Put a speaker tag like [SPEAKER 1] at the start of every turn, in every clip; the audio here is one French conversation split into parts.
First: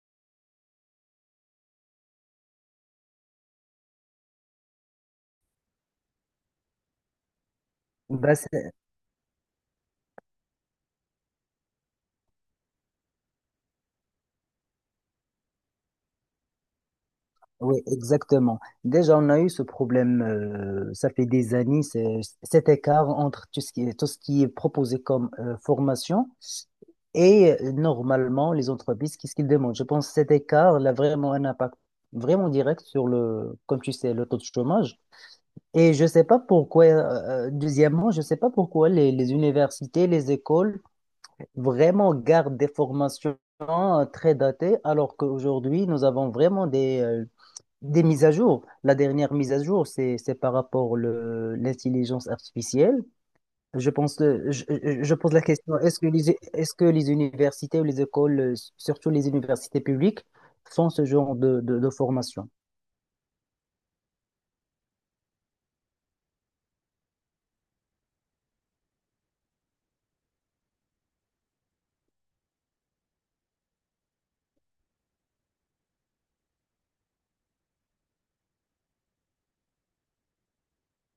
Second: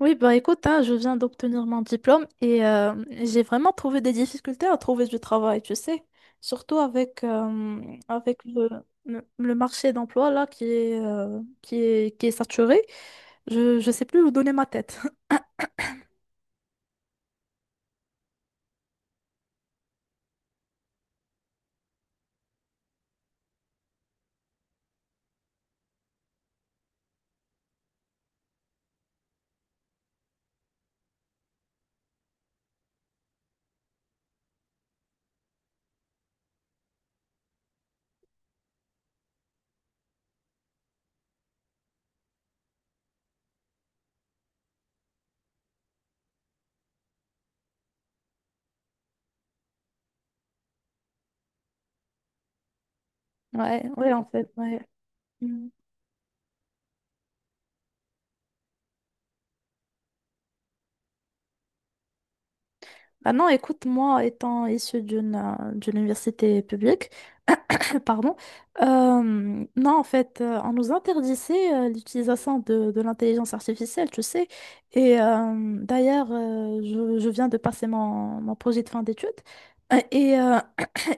[SPEAKER 1] Oui, bah écoute, hein, je viens d'obtenir mon diplôme et j'ai vraiment trouvé des difficultés à trouver du travail, tu sais. Surtout avec,
[SPEAKER 2] Bah,
[SPEAKER 1] avec le, le marché d'emploi là qui est saturé. Je ne sais plus où donner ma tête.
[SPEAKER 2] oui, exactement. Déjà, on a eu ce problème, ça fait des années, cet écart entre tout ce qui est proposé comme formation et normalement les entreprises, qu'est-ce qu'ils demandent? Je pense que cet écart il a vraiment un impact vraiment direct sur le, comme tu sais, le taux de chômage. Et je sais pas pourquoi, deuxièmement, je sais pas pourquoi les universités, les écoles vraiment gardent des formations très datées alors qu'aujourd'hui, nous avons vraiment des mises à jour. La dernière mise à jour, c'est par rapport le l'intelligence artificielle.
[SPEAKER 1] Ouais,
[SPEAKER 2] Je
[SPEAKER 1] ouais,
[SPEAKER 2] pense,
[SPEAKER 1] en fait, ouais.
[SPEAKER 2] je pose la
[SPEAKER 1] Mm.
[SPEAKER 2] question, est-ce que les universités ou les écoles, surtout les universités publiques, font ce genre de formation?
[SPEAKER 1] Bah non, écoute, moi, étant issue d'une université publique, école, pardon, non, en fait, on nous interdisait l'utilisation de l'intelligence artificielle, tu sais. Et d'ailleurs, je viens de passer mon projet de fin d'études. Euh, Et euh,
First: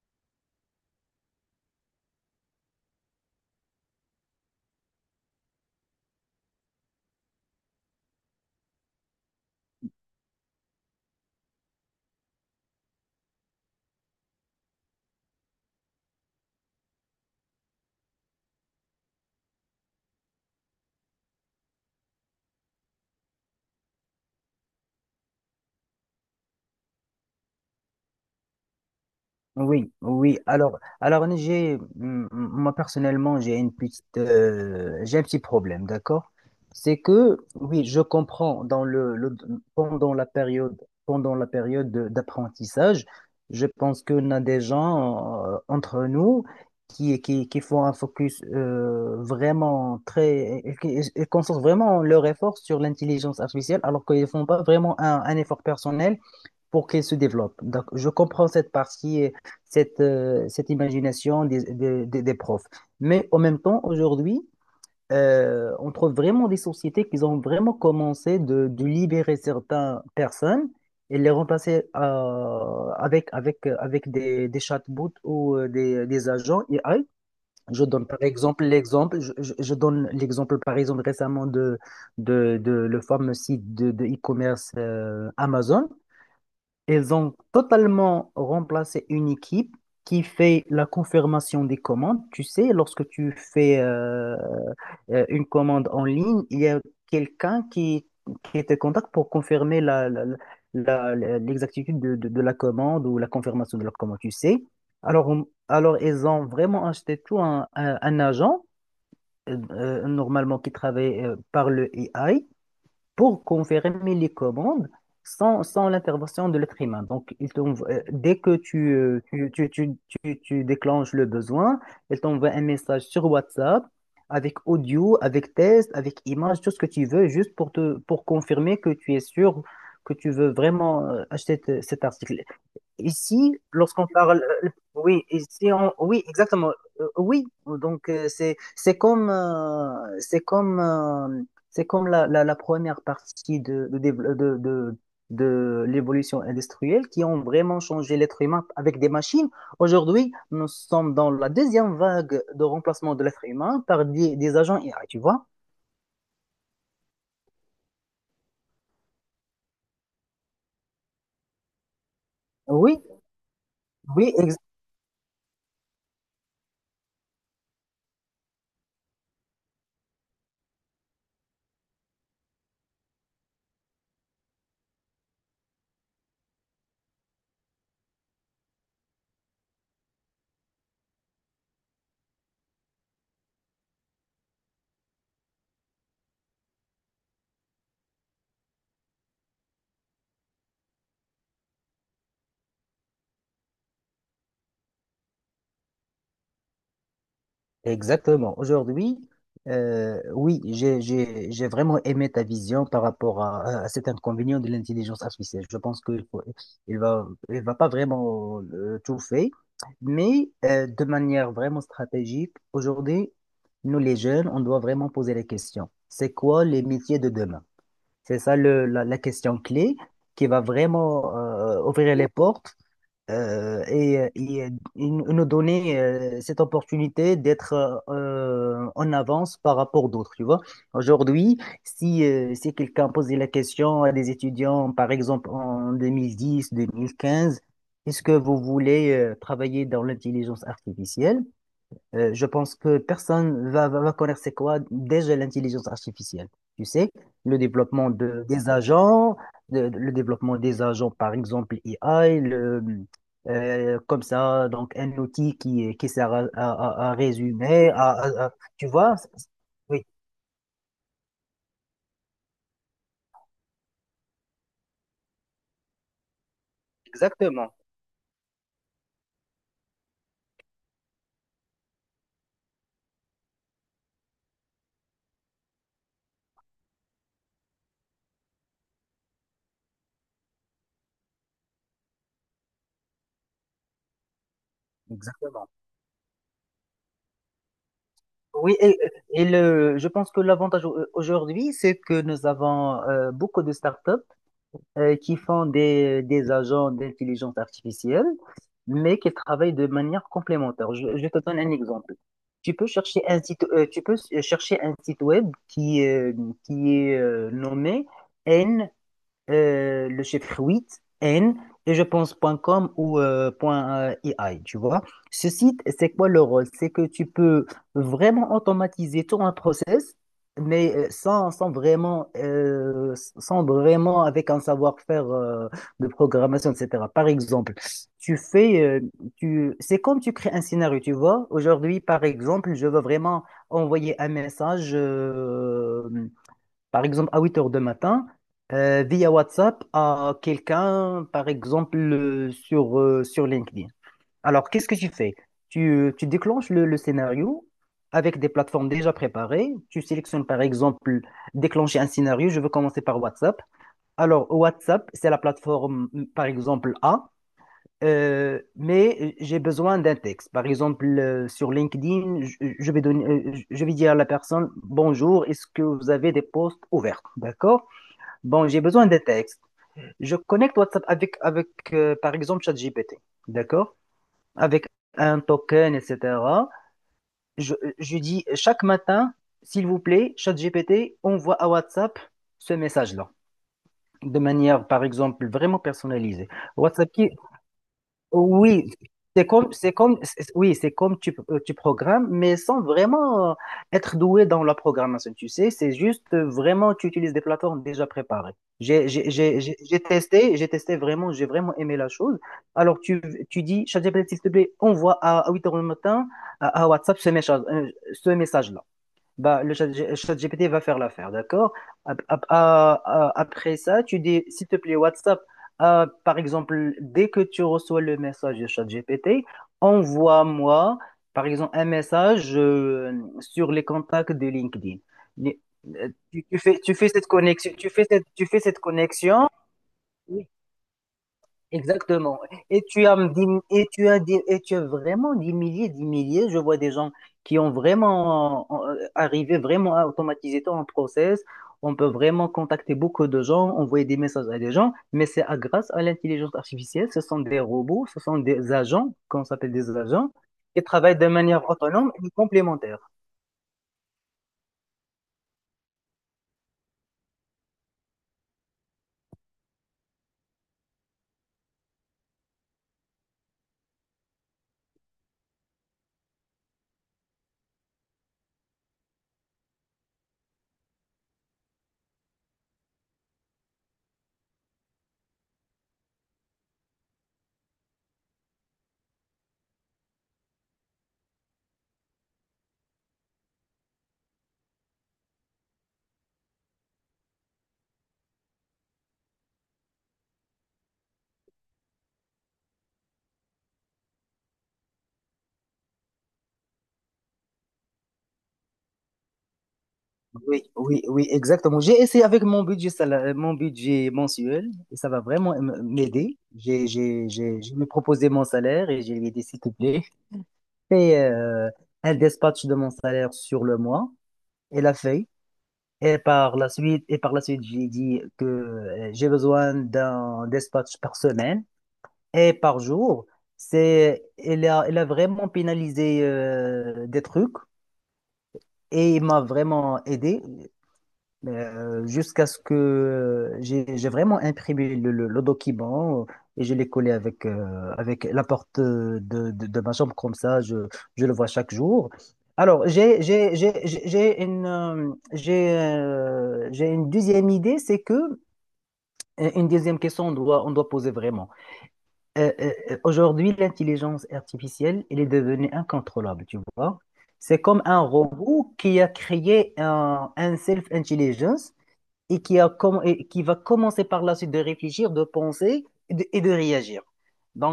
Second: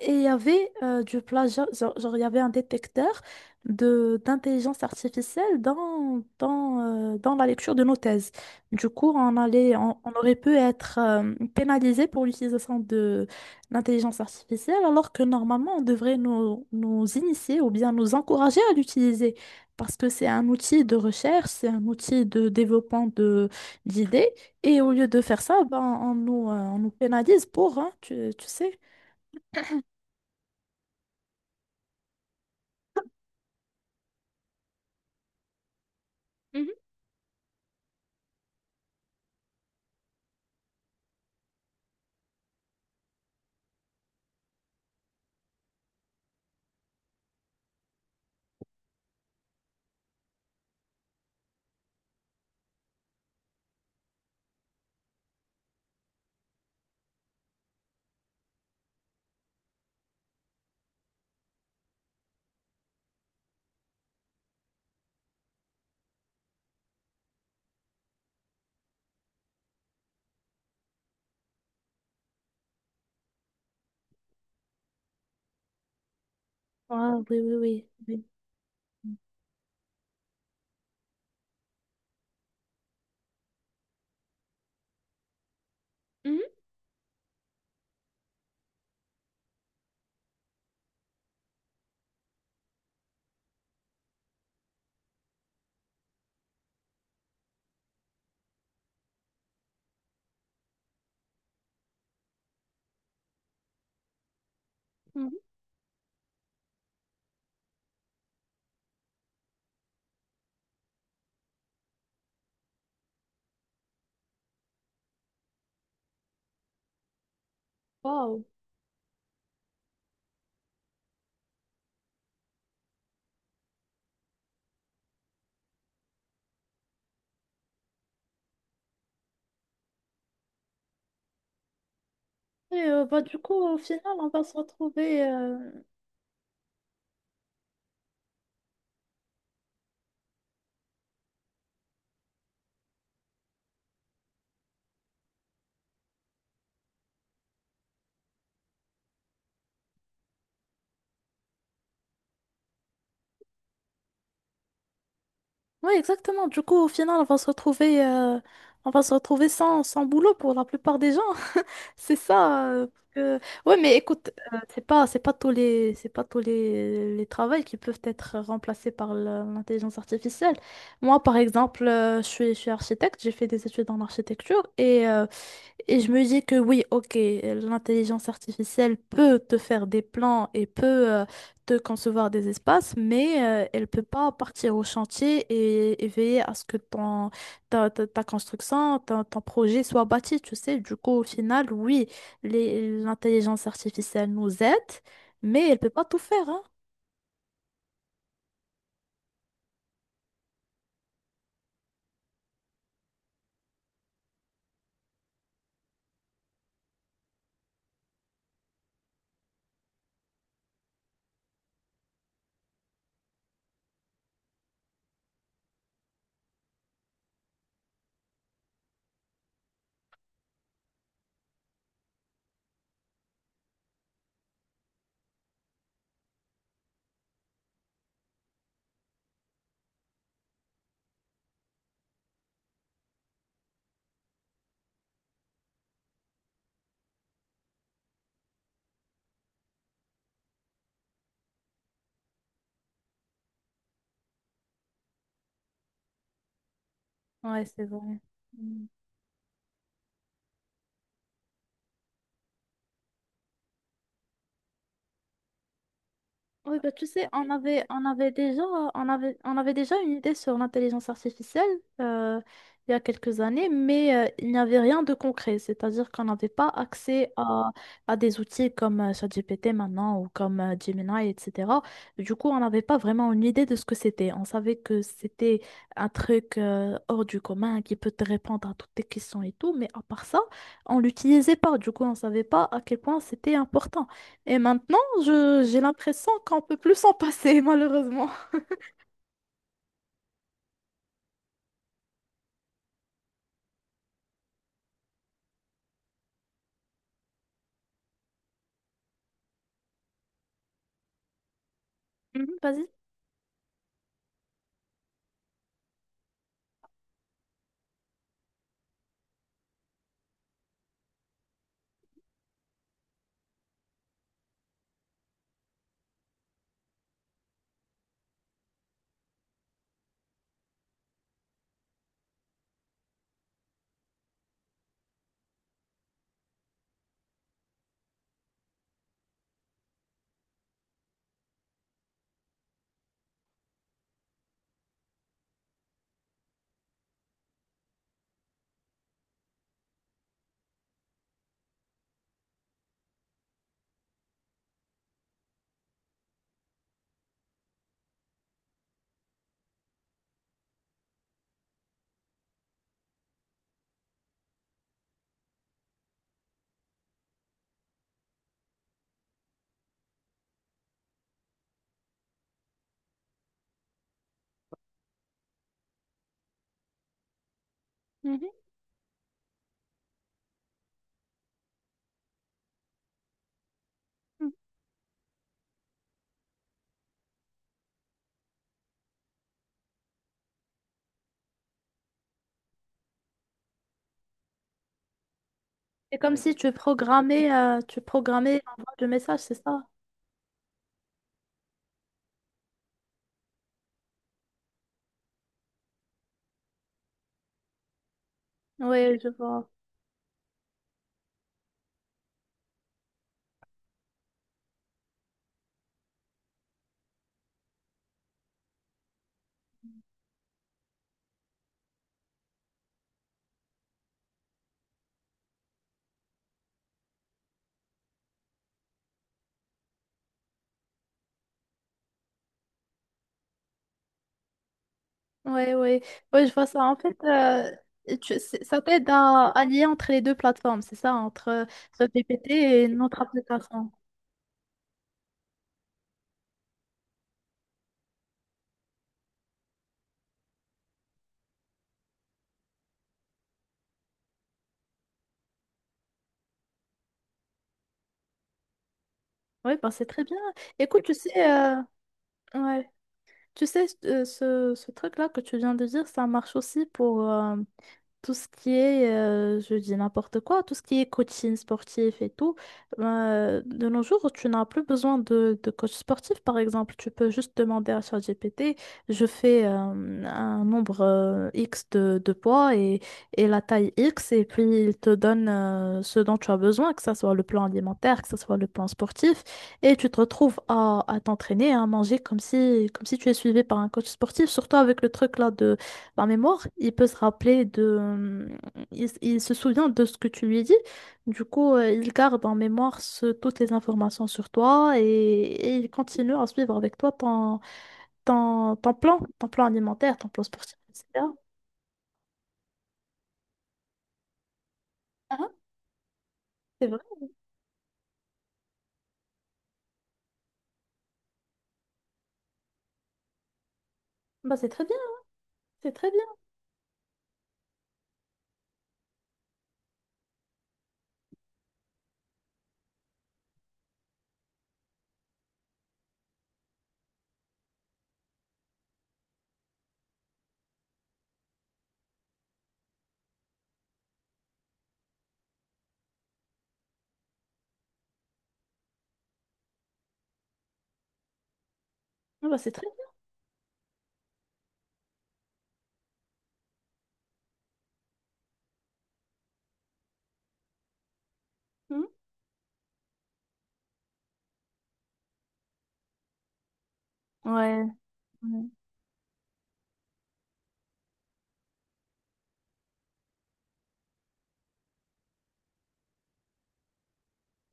[SPEAKER 1] et il y avait du plagiat, genre, il y avait un détecteur de d'intelligence artificielle dans la lecture de nos thèses. Du coup, on aurait pu être pénalisé pour l'utilisation de l'intelligence artificielle, alors que normalement, on devrait nous initier ou bien nous encourager à l'utiliser, parce que c'est un outil de recherche, c'est un outil de développement de d'idées, et au lieu de faire ça, ben, on nous pénalise pour, hein, tu sais.
[SPEAKER 2] Oui, oui. Alors, moi personnellement, j'ai un petit problème, d'accord? C'est que, oui, je comprends dans pendant la période, d'apprentissage, je pense qu'on a des gens entre nous qui font un focus ils concentrent vraiment leur effort sur l'intelligence artificielle, alors qu'ils ne font pas vraiment un effort personnel pour qu'elle se développe. Donc, je comprends cette partie, cette imagination des profs. Mais en même temps, aujourd'hui, on trouve vraiment des sociétés qui ont vraiment commencé de libérer certaines personnes et les remplacer avec des chatbots ou des agents AI.
[SPEAKER 1] Ah, oui, oui,
[SPEAKER 2] Je
[SPEAKER 1] oui,
[SPEAKER 2] donne par
[SPEAKER 1] oui.
[SPEAKER 2] exemple l'exemple, je donne l'exemple par exemple récemment de le fameux site de e-commerce Amazon.
[SPEAKER 1] Mhm.
[SPEAKER 2] Ils ont totalement remplacé une équipe qui fait la confirmation des commandes. Tu sais, lorsque tu fais une commande en ligne, il y a quelqu'un qui te contacte pour confirmer l'exactitude de la commande ou la confirmation de la commande, tu sais. Alors,
[SPEAKER 1] Mhm.
[SPEAKER 2] alors ils ont vraiment acheté tout un agent, normalement qui travaille par le AI pour confirmer les commandes sans l'intervention de l'être humain. Donc, dès
[SPEAKER 1] Wow.
[SPEAKER 2] que tu déclenches le besoin, il t'envoie un message sur WhatsApp avec audio, avec test, avec image, tout ce que tu veux, juste pour confirmer que tu es sûr que tu veux vraiment cet article.
[SPEAKER 1] Du
[SPEAKER 2] Ici,
[SPEAKER 1] coup, au final, on va se
[SPEAKER 2] oui,
[SPEAKER 1] retrouver.
[SPEAKER 2] oui, exactement. Oui. Donc c'est comme c'est comme la première partie de l'évolution industrielle qui ont vraiment changé l'être humain avec des machines. Aujourd'hui, nous sommes dans la deuxième vague de remplacement de l'être humain par des agents IA, tu vois?
[SPEAKER 1] Oui, exactement. Du coup, au final, on va se retrouver sans boulot pour la plupart des gens. C'est ça.
[SPEAKER 2] Oui,
[SPEAKER 1] Que... Ouais, mais écoute,
[SPEAKER 2] oui,
[SPEAKER 1] c'est pas tous les travails qui peuvent être remplacés par l'intelligence artificielle. Moi, par exemple, je suis architecte. J'ai fait des études en architecture et je me dis que oui, ok, l'intelligence artificielle peut te faire des plans et peut te concevoir des espaces, mais elle peut pas partir au chantier et veiller à ce que ta construction, ton projet soit bâti, tu sais. Du coup, au final, oui, l'intelligence artificielle nous aide, mais elle peut pas tout faire, hein.
[SPEAKER 2] exactement. Aujourd'hui, oui, j'ai vraiment aimé ta vision par rapport à cet inconvénient de l'intelligence artificielle. Je pense qu'il va pas vraiment tout faire, mais de manière vraiment stratégique, aujourd'hui, nous les jeunes, on doit vraiment poser la question. C'est quoi les métiers de demain? C'est ça la question clé qui va vraiment ouvrir les portes et nous nous donner cette opportunité d'être en avance par rapport d'autres, tu vois. Aujourd'hui, si quelqu'un posait la question à des étudiants, par exemple en 2010, 2015, est-ce que vous voulez travailler dans l'intelligence artificielle? Je pense que personne va connaître c'est quoi déjà l'intelligence artificielle. Tu sais, le
[SPEAKER 1] Ouais, c'est
[SPEAKER 2] développement
[SPEAKER 1] vrai.
[SPEAKER 2] des agents, le développement des agents, par exemple, AI, comme ça, donc un outil qui sert
[SPEAKER 1] Oui, bah, tu
[SPEAKER 2] à
[SPEAKER 1] sais,
[SPEAKER 2] résumer, tu vois?
[SPEAKER 1] on avait déjà
[SPEAKER 2] Oui,
[SPEAKER 1] une idée sur l'intelligence artificielle euh, il y a quelques années, mais il n'y avait rien de concret. C'est-à-dire qu'on n'avait pas accès
[SPEAKER 2] exactement,
[SPEAKER 1] à des outils comme ChatGPT maintenant ou comme Gemini, etc. Du coup, on n'avait pas vraiment une idée de ce que c'était. On savait que c'était un truc hors du commun qui peut te répondre à toutes tes questions et tout, mais à part ça, on l'utilisait pas. Du coup, on savait pas à quel point c'était important. Et maintenant,
[SPEAKER 2] exactement.
[SPEAKER 1] j'ai l'impression qu'on peut plus s'en passer, malheureusement.
[SPEAKER 2] Oui, je pense que l'avantage aujourd'hui, c'est que nous avons beaucoup de startups qui font des agents d'intelligence artificielle, mais qui travaillent de manière complémentaire. Je te donne un exemple.
[SPEAKER 1] Mhm,
[SPEAKER 2] Tu peux
[SPEAKER 1] vas-y.
[SPEAKER 2] chercher un site, euh, tu peux chercher un site web qui est nommé le chiffre 8 N, et je pense .com ou point, .ai, tu vois. Ce site, c'est quoi le rôle? C'est que tu peux vraiment automatiser tout un process, mais sans vraiment avec un savoir-faire de programmation, etc. Par exemple, tu fais, euh, c'est comme tu crées un scénario, tu vois. Aujourd'hui, par exemple, je veux vraiment envoyer un message. Par exemple, à 8 heures du matin, via WhatsApp à quelqu'un, par exemple, sur LinkedIn. Alors, qu'est-ce que tu fais? Tu, tu déclenches le scénario avec des plateformes déjà préparées. Tu sélectionnes, par exemple, déclencher un scénario. Je veux commencer par WhatsApp. Alors, WhatsApp, c'est la plateforme, par exemple, A. Mais j'ai besoin d'un texte. Par exemple, sur LinkedIn, je vais je vais dire à la personne, bonjour, est-ce que vous avez des postes ouverts? D'accord?
[SPEAKER 1] Mhm,
[SPEAKER 2] Bon, j'ai besoin d'un texte. Je connecte WhatsApp avec par exemple, ChatGPT. D'accord?
[SPEAKER 1] mhm.
[SPEAKER 2] Avec un token, etc. Je dis chaque matin, s'il vous plaît, ChatGPT envoie à WhatsApp ce message-là. De manière, par exemple, vraiment
[SPEAKER 1] C'est comme
[SPEAKER 2] personnalisée.
[SPEAKER 1] si tu
[SPEAKER 2] WhatsApp qui,
[SPEAKER 1] programmais, tu programmais
[SPEAKER 2] Oui,
[SPEAKER 1] l'envoi de messages, c'est ça?
[SPEAKER 2] oui, c'est comme tu programmes, mais sans vraiment être doué dans la programmation, tu sais, c'est juste vraiment, tu utilises des plateformes déjà préparées. J'ai,
[SPEAKER 1] Oui, je
[SPEAKER 2] j'ai, j'ai,
[SPEAKER 1] vois.
[SPEAKER 2] j'ai j'ai testé, j'ai testé vraiment, j'ai vraiment aimé la chose. Alors, tu dis, ChatGPT, s'il te plaît, envoie à 8 heures le matin à WhatsApp ce message-là. Bah, le chat GPT va faire l'affaire, d'accord? Après ça, tu dis, s'il te plaît, WhatsApp, par exemple, dès que tu reçois le message de chat GPT, envoie-moi, par exemple, un message sur les contacts de LinkedIn. Les-
[SPEAKER 1] Oui, oui. Oui, je vois ça.
[SPEAKER 2] tu
[SPEAKER 1] En
[SPEAKER 2] fais
[SPEAKER 1] fait,
[SPEAKER 2] cette connexion, tu fais cette
[SPEAKER 1] ça t'aide
[SPEAKER 2] connexion.
[SPEAKER 1] à lier entre les deux plateformes, c'est ça, entre
[SPEAKER 2] Exactement. Et
[SPEAKER 1] GPT et
[SPEAKER 2] tu as,
[SPEAKER 1] notre
[SPEAKER 2] me dit-
[SPEAKER 1] application.
[SPEAKER 2] et tu as vraiment des milliers, des milliers. Je vois des gens qui ont vraiment arrivé vraiment à automatiser ton process. On peut vraiment contacter beaucoup de gens, envoyer des messages à des gens, mais grâce à l'intelligence artificielle. Ce sont des robots, ce sont des agents, qu'on s'appelle
[SPEAKER 1] Oui,
[SPEAKER 2] des
[SPEAKER 1] bah, c'est très
[SPEAKER 2] agents,
[SPEAKER 1] bien.
[SPEAKER 2] qui
[SPEAKER 1] Écoute, tu
[SPEAKER 2] travaillent de
[SPEAKER 1] sais,
[SPEAKER 2] manière autonome et
[SPEAKER 1] ouais,
[SPEAKER 2] complémentaire.
[SPEAKER 1] tu sais, ce truc-là que tu viens de dire, ça marche aussi pour, tout ce qui est, je dis n'importe quoi, tout ce qui est coaching sportif et tout, ben, de nos jours, tu n'as plus besoin de coach sportif, par exemple. Tu peux juste demander à ChatGPT, je fais un nombre X de poids et la taille X, et puis il te donne ce dont tu as besoin, que ce soit le plan alimentaire, que ce soit le plan sportif, et tu te retrouves à t'entraîner, à manger comme si tu es suivi par un coach sportif, surtout avec le truc là de par mémoire, il peut se rappeler de... Il, s- il se souvient de ce que tu lui dis. Du coup, il garde en mémoire toutes les informations sur toi et il continue à suivre avec toi ton plan alimentaire, ton plan
[SPEAKER 2] Oui,
[SPEAKER 1] sportif,
[SPEAKER 2] oui, oui,
[SPEAKER 1] etc.
[SPEAKER 2] exactement. J'ai essayé avec mon budget, mon budget mensuel et ça va
[SPEAKER 1] Ah,
[SPEAKER 2] vraiment m'aider.
[SPEAKER 1] c'est vrai.
[SPEAKER 2] Je me ai proposé mon salaire et je lui ai dit, s'il te plaît, fais un dispatch de mon salaire sur le mois.
[SPEAKER 1] Bah, c'est très
[SPEAKER 2] Elle a
[SPEAKER 1] bien,
[SPEAKER 2] fait.
[SPEAKER 1] c'est très
[SPEAKER 2] Et
[SPEAKER 1] bien.
[SPEAKER 2] par la suite, j'ai dit que j'ai besoin d'un dispatch par semaine et par jour. Elle a vraiment pénalisé des trucs et il m'a vraiment aidé. Mais, jusqu'à ce que j'ai vraiment imprimé le document et je l'ai collé avec la porte de ma chambre, comme ça, je le vois chaque jour.
[SPEAKER 1] Ah, bah, c'est
[SPEAKER 2] Alors,
[SPEAKER 1] très
[SPEAKER 2] j'ai une deuxième idée, c'est que, une deuxième question, on doit poser vraiment.
[SPEAKER 1] bien.
[SPEAKER 2] Aujourd'hui, l'intelligence artificielle, elle est devenue incontrôlable, tu vois.
[SPEAKER 1] Mhm.
[SPEAKER 2] C'est comme
[SPEAKER 1] Ouais.
[SPEAKER 2] un
[SPEAKER 1] Ouais,
[SPEAKER 2] robot qui a créé un self-intelligence et qui et qui va commencer par la suite de réfléchir, de penser et de réagir.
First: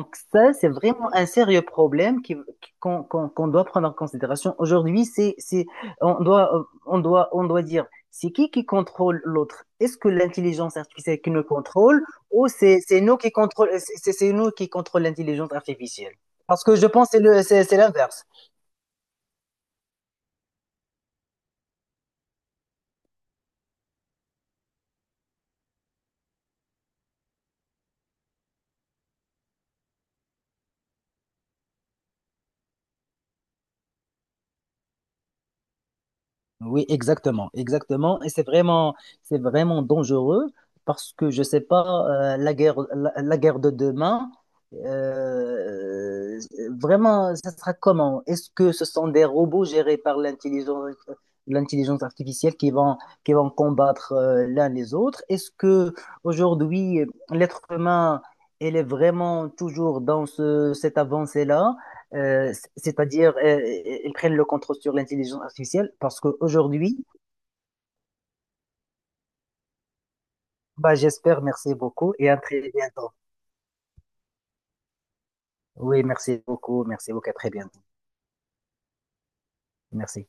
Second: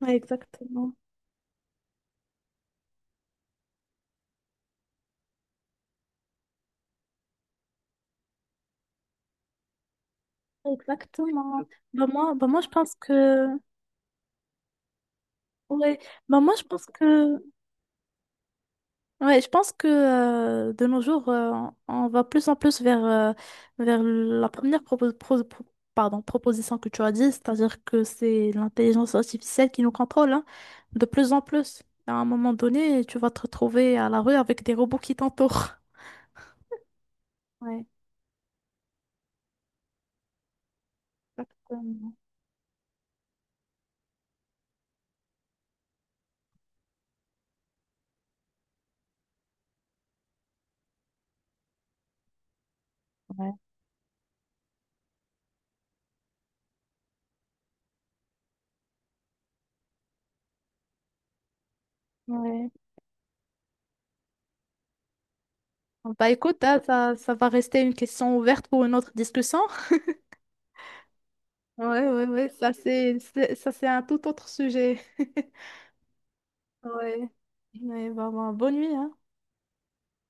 [SPEAKER 1] ouais,
[SPEAKER 2] ça, c'est
[SPEAKER 1] exactement.
[SPEAKER 2] vraiment un sérieux problème qu'on doit prendre en considération. Aujourd'hui, on doit dire, c'est qui contrôle l'autre? Est-ce que l'intelligence artificielle qui nous
[SPEAKER 1] Exactement.
[SPEAKER 2] contrôle
[SPEAKER 1] Bah,
[SPEAKER 2] ou
[SPEAKER 1] moi, je pense
[SPEAKER 2] c'est nous qui
[SPEAKER 1] que...
[SPEAKER 2] contrôle, c'est nous qui contrôle l'intelligence
[SPEAKER 1] Ouais.
[SPEAKER 2] artificielle?
[SPEAKER 1] Bah, moi, je
[SPEAKER 2] Parce que
[SPEAKER 1] pense
[SPEAKER 2] je
[SPEAKER 1] que...
[SPEAKER 2] pense que c'est le- c'est l'inverse.
[SPEAKER 1] Ouais, je pense que de nos jours, on va plus en plus vers, vers la première propos- pro- pro- pardon, proposition que tu as dit, c'est-à-dire que c'est l'intelligence artificielle qui nous contrôle, hein, de plus en plus. À un moment donné, tu vas te retrouver à la rue avec des robots qui t'entourent.
[SPEAKER 2] Oui, exactement,
[SPEAKER 1] Ouais,
[SPEAKER 2] exactement. Et c'est vraiment dangereux parce que je sais
[SPEAKER 1] exactement.
[SPEAKER 2] pas, la guerre, la guerre de demain, euh, vraiment, ça sera comment? Est-ce que ce sont des robots gérés par l'intelligence artificielle qui vont, combattre l'un les autres? Est-ce que aujourd'hui, l'être humain, elle est vraiment toujours dans cette avancée-là? euh,
[SPEAKER 1] Ouais.
[SPEAKER 2] c'est-à-dire ils prennent le contrôle sur l'intelligence artificielle parce
[SPEAKER 1] Bah écoute, hein,
[SPEAKER 2] qu'aujourd'hui,
[SPEAKER 1] ça va rester une question ouverte pour une autre discussion.
[SPEAKER 2] bah, j'espère, merci
[SPEAKER 1] Ouais,
[SPEAKER 2] beaucoup
[SPEAKER 1] ouais,
[SPEAKER 2] et à
[SPEAKER 1] ouais,
[SPEAKER 2] très bientôt.
[SPEAKER 1] ça c'est un tout autre sujet.
[SPEAKER 2] Oui, merci
[SPEAKER 1] Ouais.
[SPEAKER 2] beaucoup, à très bientôt.
[SPEAKER 1] Ouais, bah, bah, bonne nuit, hein.
[SPEAKER 2] Merci.